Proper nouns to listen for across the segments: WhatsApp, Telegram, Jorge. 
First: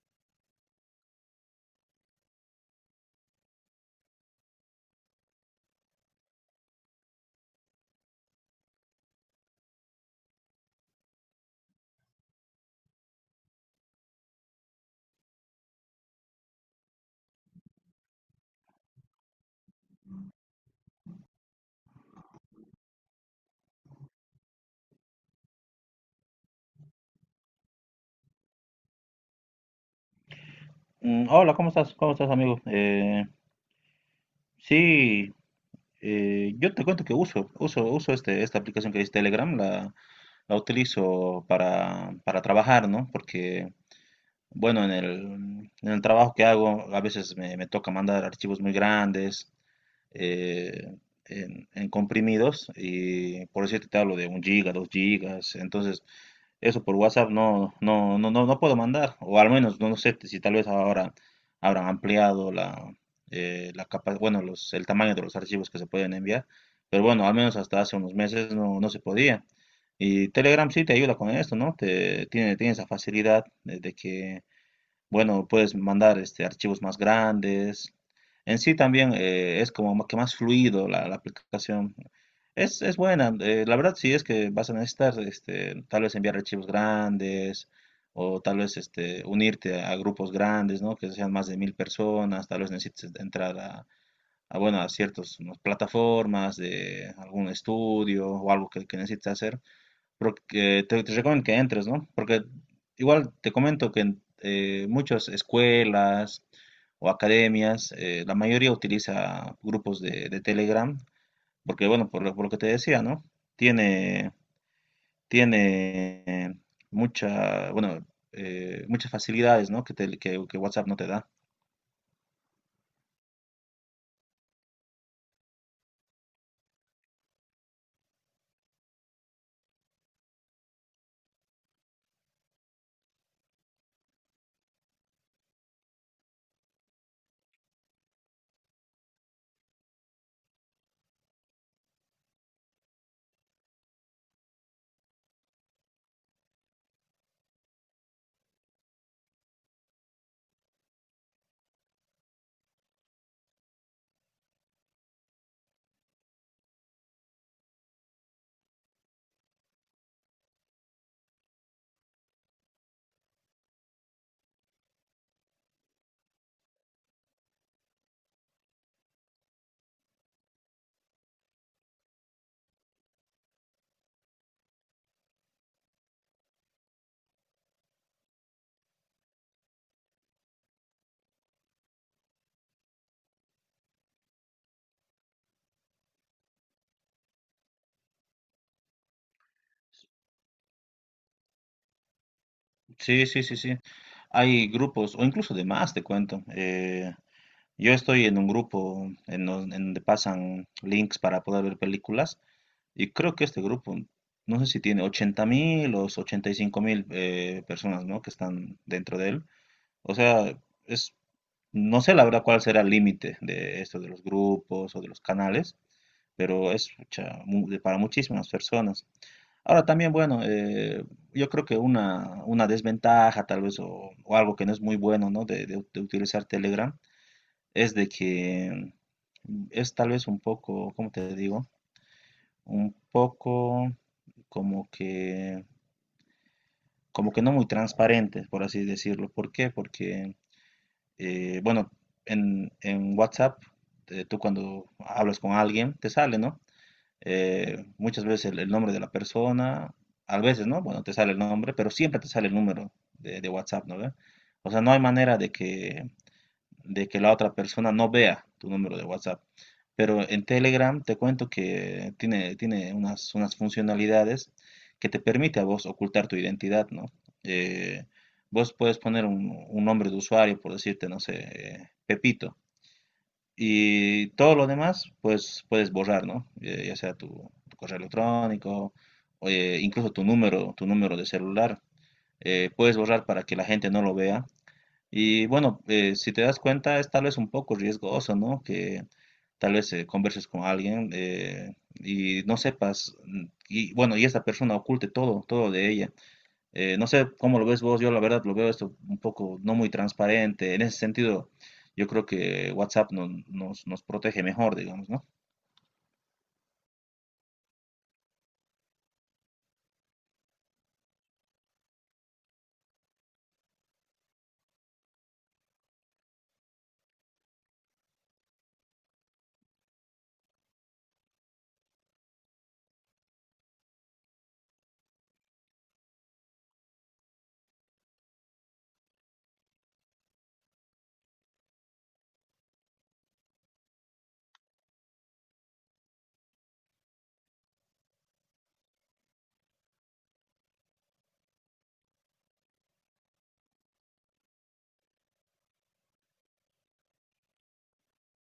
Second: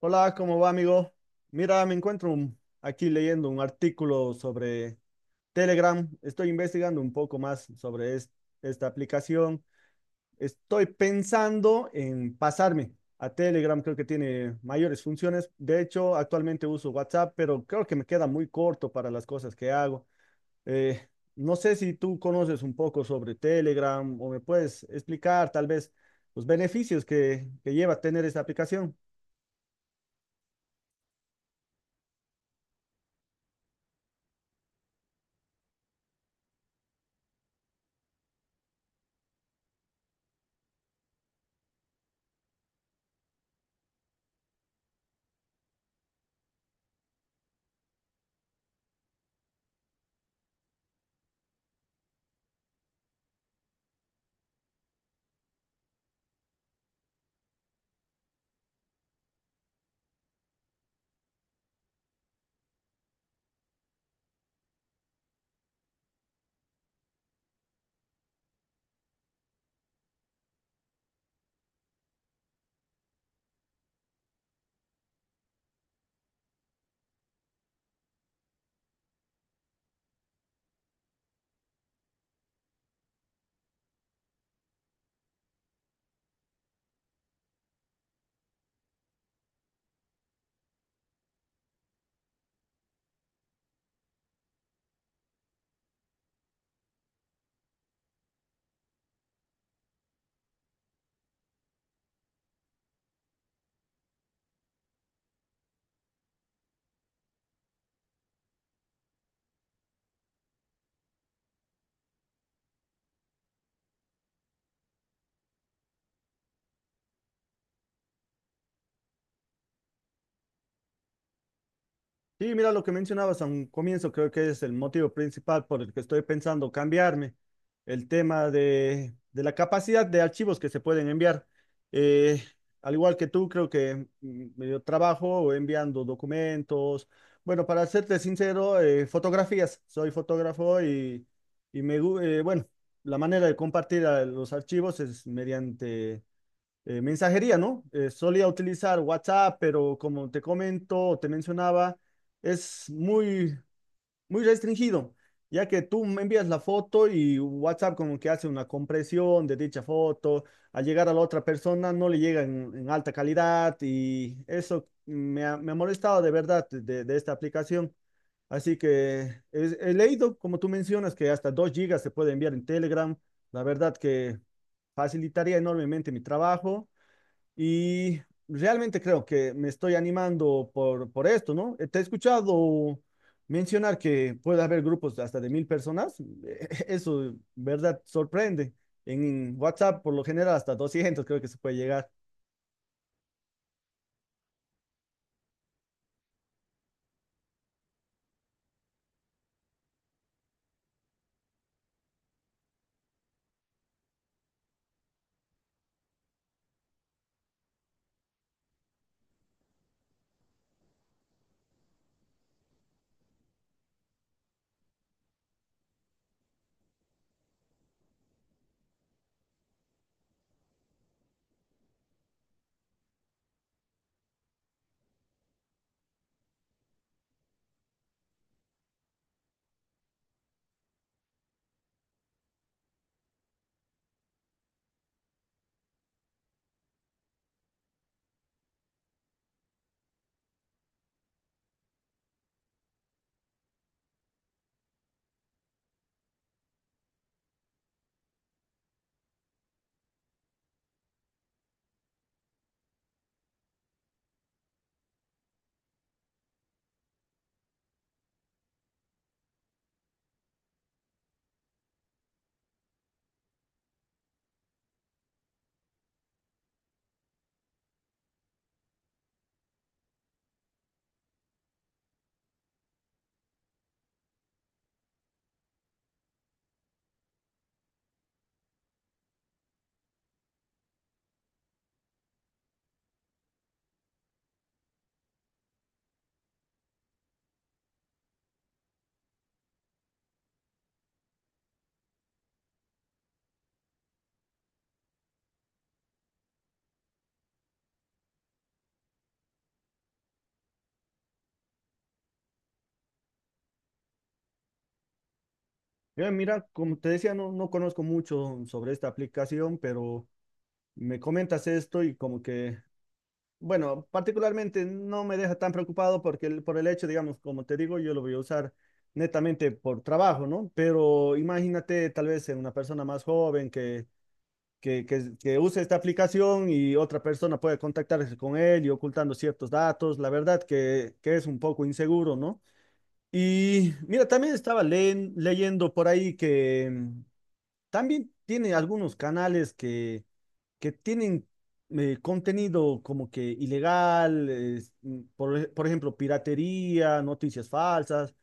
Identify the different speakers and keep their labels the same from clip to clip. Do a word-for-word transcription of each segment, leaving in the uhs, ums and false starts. Speaker 1: Hola, ¿cómo va, amigo? Mira, me encuentro un- aquí leyendo un artículo sobre Telegram. Estoy investigando un poco más sobre es- esta aplicación. Estoy pensando en pasarme a Telegram. Creo que tiene mayores funciones. De hecho, actualmente uso WhatsApp, pero creo que me queda muy corto para las cosas que hago. Eh, no sé si tú conoces un poco sobre Telegram o me puedes explicar tal vez los beneficios que, que lleva tener esta aplicación.
Speaker 2: Mm, Hola, ¿cómo estás? ¿Cómo estás, amigo? Eh, sí, eh, yo te cuento que uso, uso, uso este, esta aplicación que es Telegram, la, la utilizo para, para trabajar, ¿no? Porque, bueno, en el, en el trabajo que hago, a veces me, me toca mandar archivos muy grandes, eh, en, en comprimidos, y por eso te hablo de un giga, dos gigas, entonces eso por WhatsApp no, no, no, no, no puedo mandar, o al menos no sé si tal vez ahora habrán ampliado la, eh, la capa- bueno, los, el tamaño de los archivos que se pueden enviar, pero bueno, al menos hasta hace unos meses no, no se podía. Y Telegram sí te ayuda con esto, ¿no? Te, tiene, tiene esa facilidad de de que bueno, puedes mandar este, archivos más grandes. En sí también eh, es como que más fluido la, la aplicación. Es, es buena. Eh, la verdad sí es que vas a necesitar este, tal vez enviar archivos grandes o tal vez este, unirte a grupos grandes, ¿no? Que sean más de mil personas. Tal vez necesites entrar a, a, bueno, a ciertas, ¿no?, plataformas de algún estudio o algo que, que necesites hacer porque te, te recomiendo que entres, ¿no? Porque igual te comento que en eh, muchas escuelas o academias, eh, la mayoría utiliza grupos de, de Telegram, porque bueno, por lo, por lo que te decía, ¿no? Tiene, tiene, eh, mucha, bueno, eh, muchas facilidades, ¿no? Que, te- que, que WhatsApp no te da.
Speaker 1: Sí, mira lo que mencionabas a un comienzo, creo que es el motivo principal por el que estoy pensando cambiarme, el tema de, de la capacidad de archivos que se pueden enviar. Eh, Al igual que tú, creo que mm, yo trabajo enviando documentos. Bueno, para serte sincero, eh, fotografías. Soy fotógrafo y, y me, gu- eh, bueno, la manera de compartir eh, los archivos es mediante eh, mensajería, ¿no? Eh, solía utilizar WhatsApp, pero como te comento, te mencionaba, es muy, muy restringido, ya que tú me envías la foto y WhatsApp como que hace una compresión de dicha foto, al llegar a la otra persona no le llega en, en alta calidad y eso me ha, me ha molestado de verdad de, de esta aplicación. Así que es- he leído, como tú mencionas, que hasta dos gigas se puede enviar en Telegram. La verdad que facilitaría enormemente mi trabajo y realmente creo que me estoy animando por, por esto, ¿no? Eh, Te he escuchado mencionar que puede haber grupos hasta de mil personas. Eso, verdad, sorprende. En WhatsApp, por lo general, hasta doscientos creo que se puede llegar.
Speaker 2: Sí, sí, sí, sí. Hay grupos, o incluso de más, te cuento. Eh, yo estoy en un grupo en, don- en donde pasan links para poder ver películas. Y creo que este grupo, no sé si tiene ochenta mil o ochenta y cinco mil eh, personas, ¿no?, que están dentro de él. O sea, es, no sé la verdad cuál será el límite de esto de los grupos o de los canales, pero es pucha, mu- de- para muchísimas personas. Ahora también, bueno, eh, yo creo que una, una desventaja tal vez o, o algo que no es muy bueno, ¿no?, de, de- de utilizar Telegram es de que mm, es tal vez un poco, ¿cómo te digo? Un poco como que, como que no muy transparentes, por así decirlo. ¿Por qué? Porque, eh, bueno, en, en WhatsApp, eh, tú cuando hablas con alguien, te sale, ¿no? Eh, muchas veces el, el nombre de la persona, a veces, ¿no?, bueno, te sale el nombre, pero siempre te sale el número de, de WhatsApp, ¿no ve? O sea, no hay manera de que, de que la otra persona no vea tu número de WhatsApp. Pero en Telegram te cuento que tiene, tiene unas, unas funcionalidades que te permite a vos ocultar tu identidad, ¿no? Eh, vos puedes poner un, un nombre de usuario, por decirte, no sé, eh, Pepito. Y todo lo demás, pues puedes borrar, ¿no? Eh, ya sea tu, tu correo electrónico, o, eh, incluso tu número, tu número de celular. Eh, puedes borrar para que la gente no lo vea y bueno, eh, si te das cuenta, es tal vez un poco riesgoso, ¿no?, que tal vez eh, converses con alguien, eh, y no sepas, mm, y bueno, y esta persona oculte todo, todo de ella. Eh, no sé cómo lo ves vos, yo la verdad lo veo esto un poco no muy transparente. En ese sentido, yo creo que WhatsApp no- nos, nos protege mejor, digamos, ¿no?
Speaker 1: Eh, mira, como te decía, no, no conozco mucho sobre esta aplicación, pero me comentas esto y como que bueno, particularmente no me deja tan preocupado porque el- por el hecho, digamos, como te digo, yo lo voy a usar netamente por trabajo, ¿no? Pero imagínate tal vez en una persona más joven que, que, que, que use esta aplicación y otra persona puede contactarse con él y ocultando ciertos datos, la verdad que, que es un poco inseguro, ¿no? Y mira, también estaba leen- leyendo por ahí que mm, también tiene algunos canales que que tienen eh, contenido como que ilegal, es, mm, por, e- por ejemplo, piratería, noticias falsas,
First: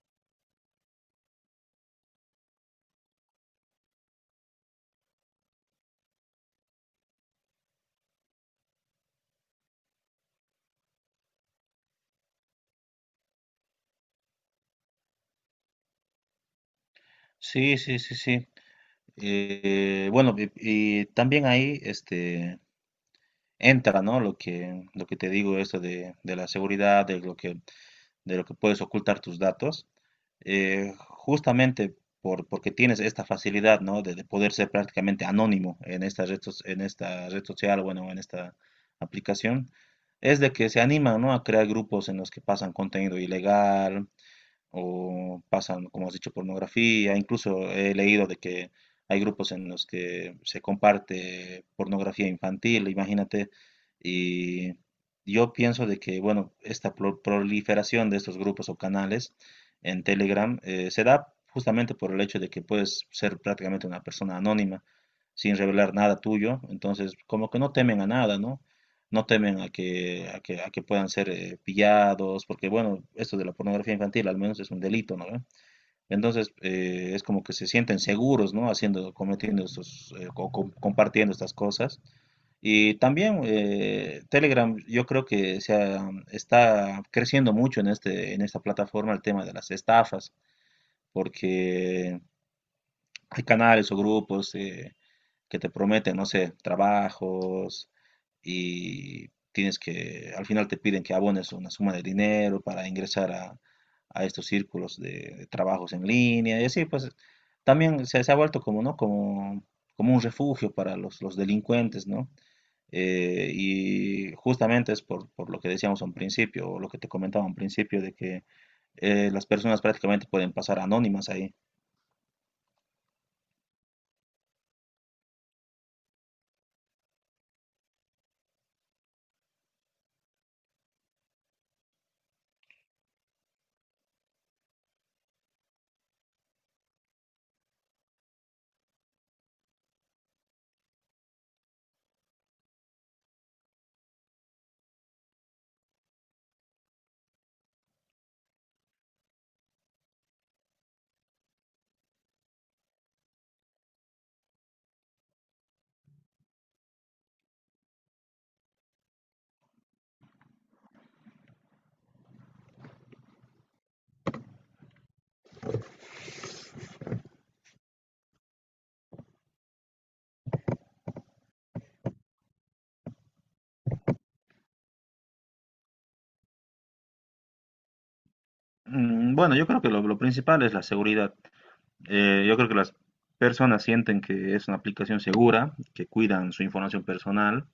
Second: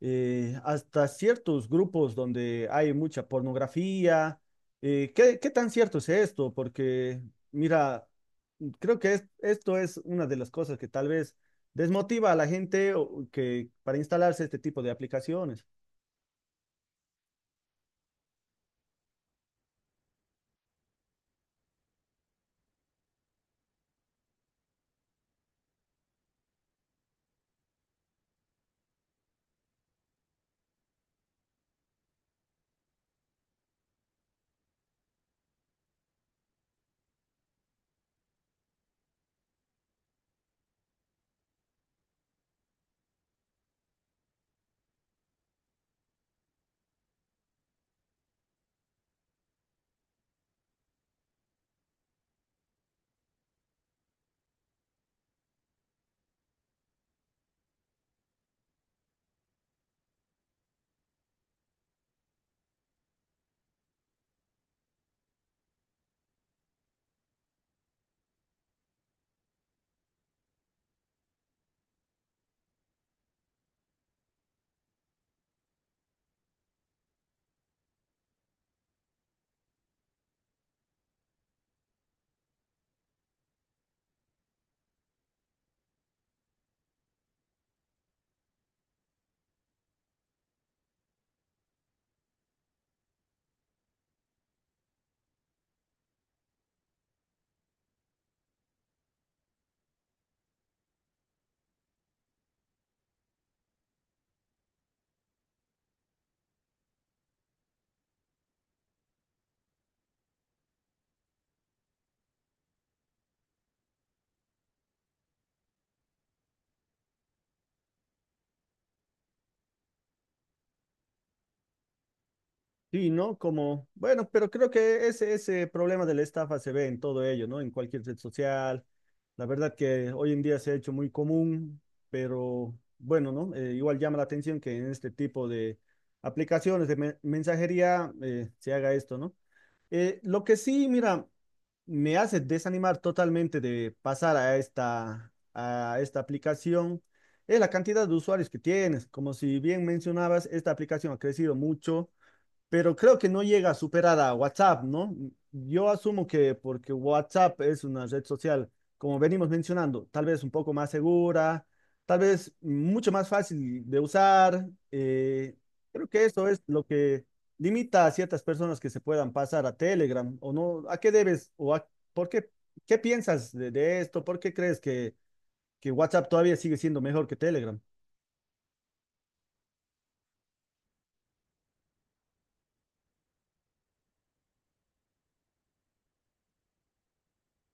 Speaker 1: eh, hasta ciertos grupos donde hay mucha pornografía. Eh, ¿qué, qué tan cierto es esto? Porque, mira, mm, creo que es- esto es una de las cosas que tal vez desmotiva a la gente o- que, para instalarse este tipo de aplicaciones.
Speaker 2: Sí, sí, sí, sí. Eh, bueno, y, y también ahí este, entra, ¿no?, Lo que, lo que te digo, esto de, de la seguridad, de lo que de lo que puedes ocultar tus datos, eh, justamente por, porque tienes esta facilidad, ¿no?, de, de poder ser prácticamente anónimo en esta red, en esta red social, bueno, en esta aplicación, es de que se animan, ¿no?, a crear grupos en los que pasan contenido ilegal, o pasan, como has dicho, pornografía. Incluso he leído de que hay grupos en los que se comparte pornografía infantil, imagínate. Y yo pienso de que, bueno, esta pro- proliferación de estos grupos o canales en Telegram, eh, se da justamente por el hecho de que puedes ser prácticamente una persona anónima sin revelar nada tuyo. Entonces, como que no temen a nada, ¿no? No temen a que, a que, a que puedan ser, eh, pillados, porque bueno, esto de la pornografía infantil al menos es un delito, ¿no ve? Entonces, eh, es como que se sienten seguros, ¿no?, haciendo, cometiendo estos, eh, co- co- compartiendo estas cosas. Y también, eh, Telegram, yo creo que se ha- está creciendo mucho en este, en esta plataforma el tema de las estafas, porque hay canales o grupos, eh, que te prometen, no sé, trabajos, y tienes que, al final te piden que abones una suma de dinero para ingresar a, a estos círculos de, de trabajos en línea y así, pues también se, se ha vuelto como, ¿no?, como, como un refugio para los, los delincuentes, ¿no? Eh, y justamente es por, por lo que decíamos a un principio, o lo que te comentaba a un principio, de que eh, las personas prácticamente pueden pasar anónimas ahí.
Speaker 1: Sí, ¿no? Como, bueno, pero creo que ese, ese problema de la estafa se ve en todo ello, ¿no? En cualquier red social. La verdad que hoy en día se ha hecho muy común, pero bueno, ¿no? Eh, igual llama la atención que en este tipo de aplicaciones de men- mensajería eh, se haga esto, ¿no? Eh, lo que sí, mira, me hace desanimar totalmente de pasar a esta, a esta aplicación es la cantidad de usuarios que tienes. Como si bien mencionabas, esta aplicación ha crecido mucho, pero creo que no llega a superar a WhatsApp, ¿no? Yo asumo que porque WhatsApp es una red social, como venimos mencionando, tal vez un poco más segura, tal vez mucho más fácil de usar. Eh, creo que eso es lo que limita a ciertas personas que se puedan pasar a Telegram o no. ¿A qué debes o a, por qué, qué piensas de, de esto? ¿Por qué crees que que WhatsApp todavía sigue siendo mejor que Telegram?
Speaker 2: Mm, Bueno, yo creo que lo, lo principal es la seguridad. Eh, yo creo que las personas sienten que es una aplicación segura, que cuidan su información personal.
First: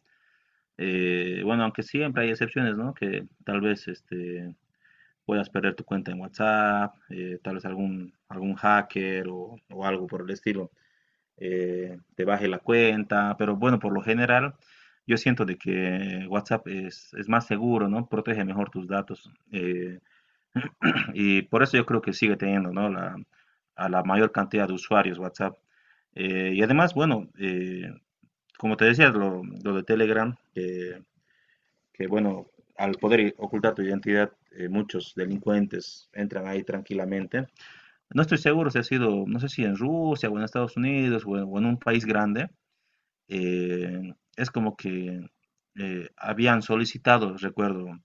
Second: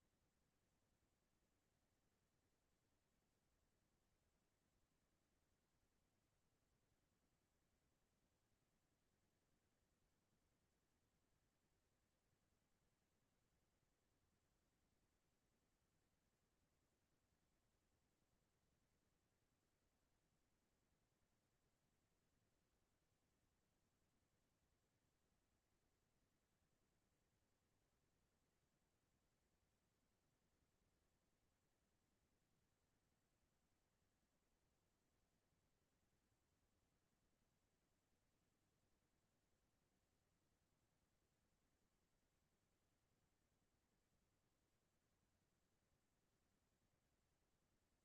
Speaker 2: Eh, bueno, aunque siempre hay excepciones, ¿no?, que tal vez este, puedas perder tu cuenta en WhatsApp, eh, tal vez algún, algún hacker o, o algo por el estilo, eh, te baje la cuenta, pero bueno, por lo general yo siento de que WhatsApp es, es más seguro, ¿no? Protege mejor tus datos. Eh, y por eso yo creo que sigue teniendo, ¿no?, la, a la mayor cantidad de usuarios WhatsApp. Eh, y además, bueno, eh, como te decía, lo, lo de Telegram, eh, que bueno, al poder i- ocultar tu identidad, eh, muchos delincuentes entran ahí tranquilamente. No estoy seguro si ha sido, no sé si en Rusia o en Estados Unidos o en, o en un país grande, eh, es como que eh, habían solicitado, recuerdo,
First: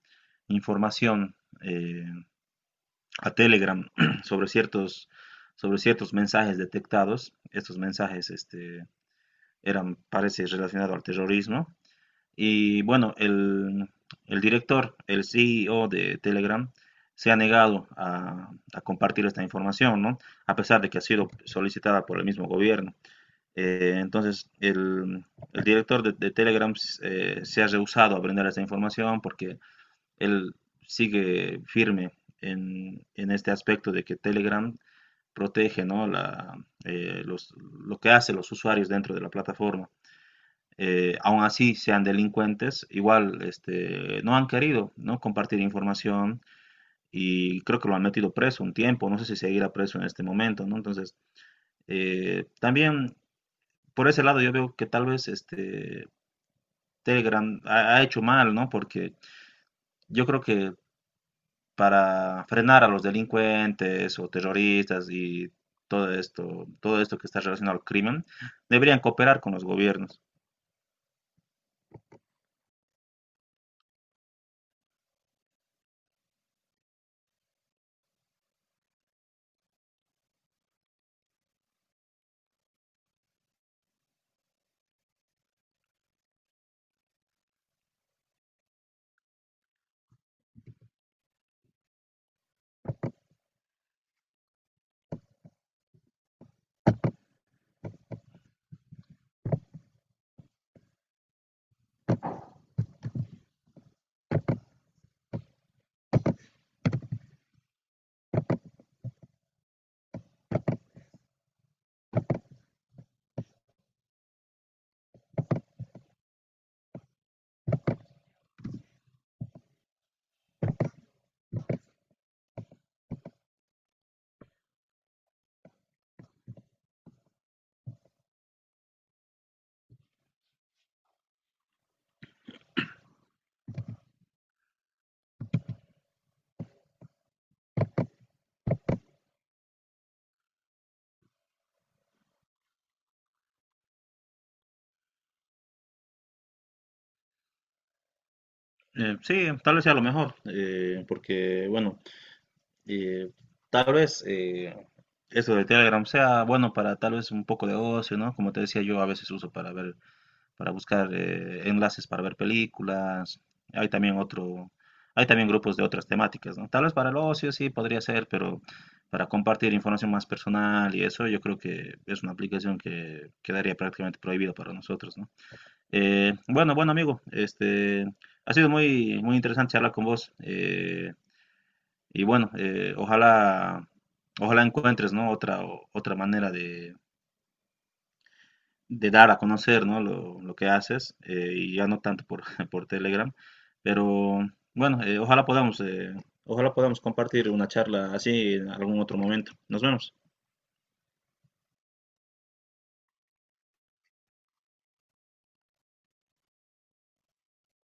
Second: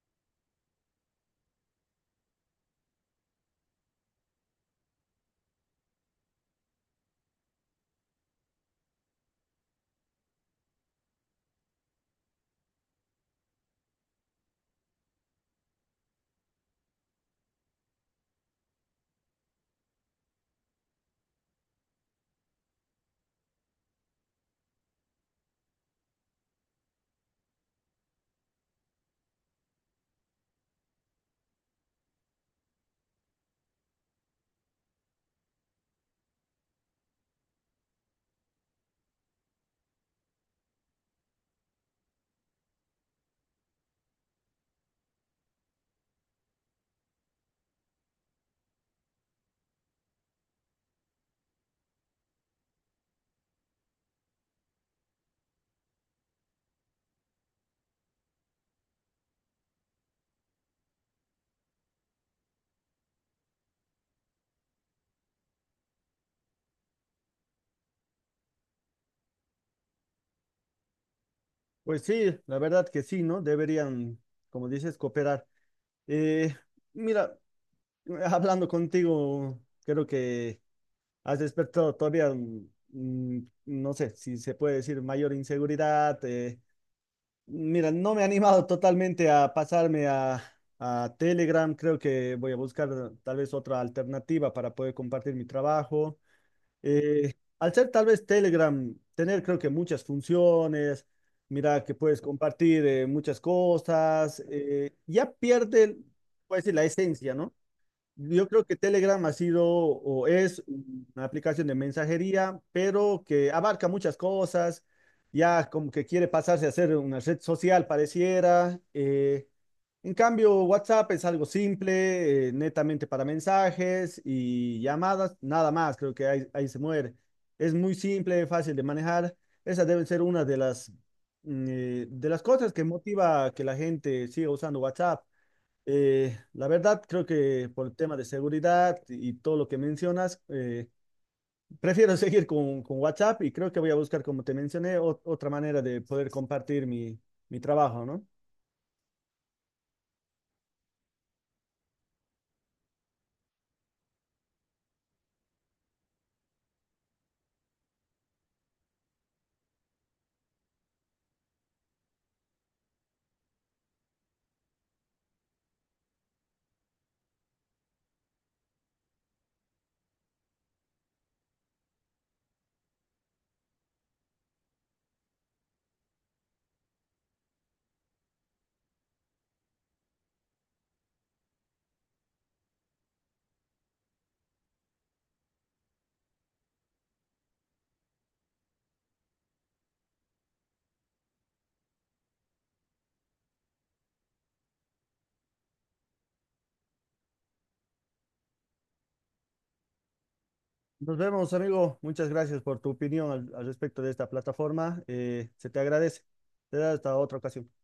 Speaker 2: información. eh, a Telegram sobre ciertos, sobre ciertos mensajes detectados. Estos mensajes, este, eran, parece, relacionados al terrorismo. Y bueno, el, el director, el C E O de Telegram, se ha negado a, a, compartir esta información, ¿no?, a pesar de que ha sido solicitada por el mismo gobierno. Eh, entonces, el, el, director de, de Telegram, eh, se ha rehusado a brindar esta información porque él sigue firme en, en este aspecto de que Telegram protege, ¿no?, la, eh, los- lo que hacen los usuarios dentro de la plataforma. Eh, aun así sean delincuentes, igual este, no han querido, ¿no?, compartir información y creo que lo han metido preso un tiempo, no sé si seguirá preso en este momento, ¿no? Entonces, eh, también por ese lado yo veo que tal vez este, Telegram ha, ha hecho mal, ¿no? Porque yo creo que para frenar a los delincuentes o terroristas y todo esto, todo esto que está relacionado al crimen, deberían cooperar con los gobiernos.
Speaker 1: Pues sí, la verdad que sí, ¿no? Deberían, como dices, cooperar. Eh, Mira, hablando contigo, creo que has despertado todavía, mm, mm, no sé si se puede decir mayor inseguridad. eh, Mira, no me he animado totalmente a pasarme a, a Telegram. Creo que voy a buscar tal vez otra alternativa para poder compartir mi trabajo. Eh, Al ser tal vez Telegram, tener creo que muchas funciones, mira que puedes compartir eh, muchas cosas, eh, ya pierde, puede decir, la esencia, ¿no? Yo creo que Telegram ha sido o es una aplicación de mensajería, pero que abarca muchas cosas. Ya como que quiere pasarse a ser una red social, pareciera. Eh, en cambio, WhatsApp es algo simple, eh, netamente para mensajes y llamadas, nada más. Creo que ahí, ahí se muere. Es muy simple, fácil de manejar. Esa debe ser una de las, mm, eh, de las cosas que motiva a que la gente siga usando WhatsApp. Eh, la verdad, creo que por el tema de seguridad y todo lo que mencionas, eh, prefiero seguir con, con WhatsApp y creo que voy a buscar, como te mencioné, ot- otra manera de poder compartir mi, mi trabajo, ¿no?
Speaker 2: Eh, sí, tal vez sea lo mejor, eh, porque bueno, eh, tal vez eh, eso de Telegram sea bueno para tal vez un poco de ocio, ¿no? Como te decía, yo a veces uso para ver para buscar, eh, enlaces para ver películas. Hay también otro, hay también grupos de otras temáticas, ¿no? Tal vez para el ocio sí podría ser, pero para compartir información más personal y eso, yo creo que es una aplicación que quedaría prácticamente prohibida para nosotros, ¿no? Eh, bueno, bueno, amigo, este, ha sido muy, muy interesante hablar con vos. Eh, y bueno, eh, ojalá, ojalá encuentres, ¿no?, Otra, otra manera de de dar a conocer, ¿no?, lo, lo que haces, eh, y ya no tanto por, por Telegram, pero bueno, eh, ojalá podamos, eh, ojalá podamos compartir una charla así en algún otro momento. Nos vemos.
Speaker 1: Nos vemos, amigo. Muchas gracias por tu opinión al, al respecto de esta plataforma. Eh, se te agradece. Te da hasta otra ocasión.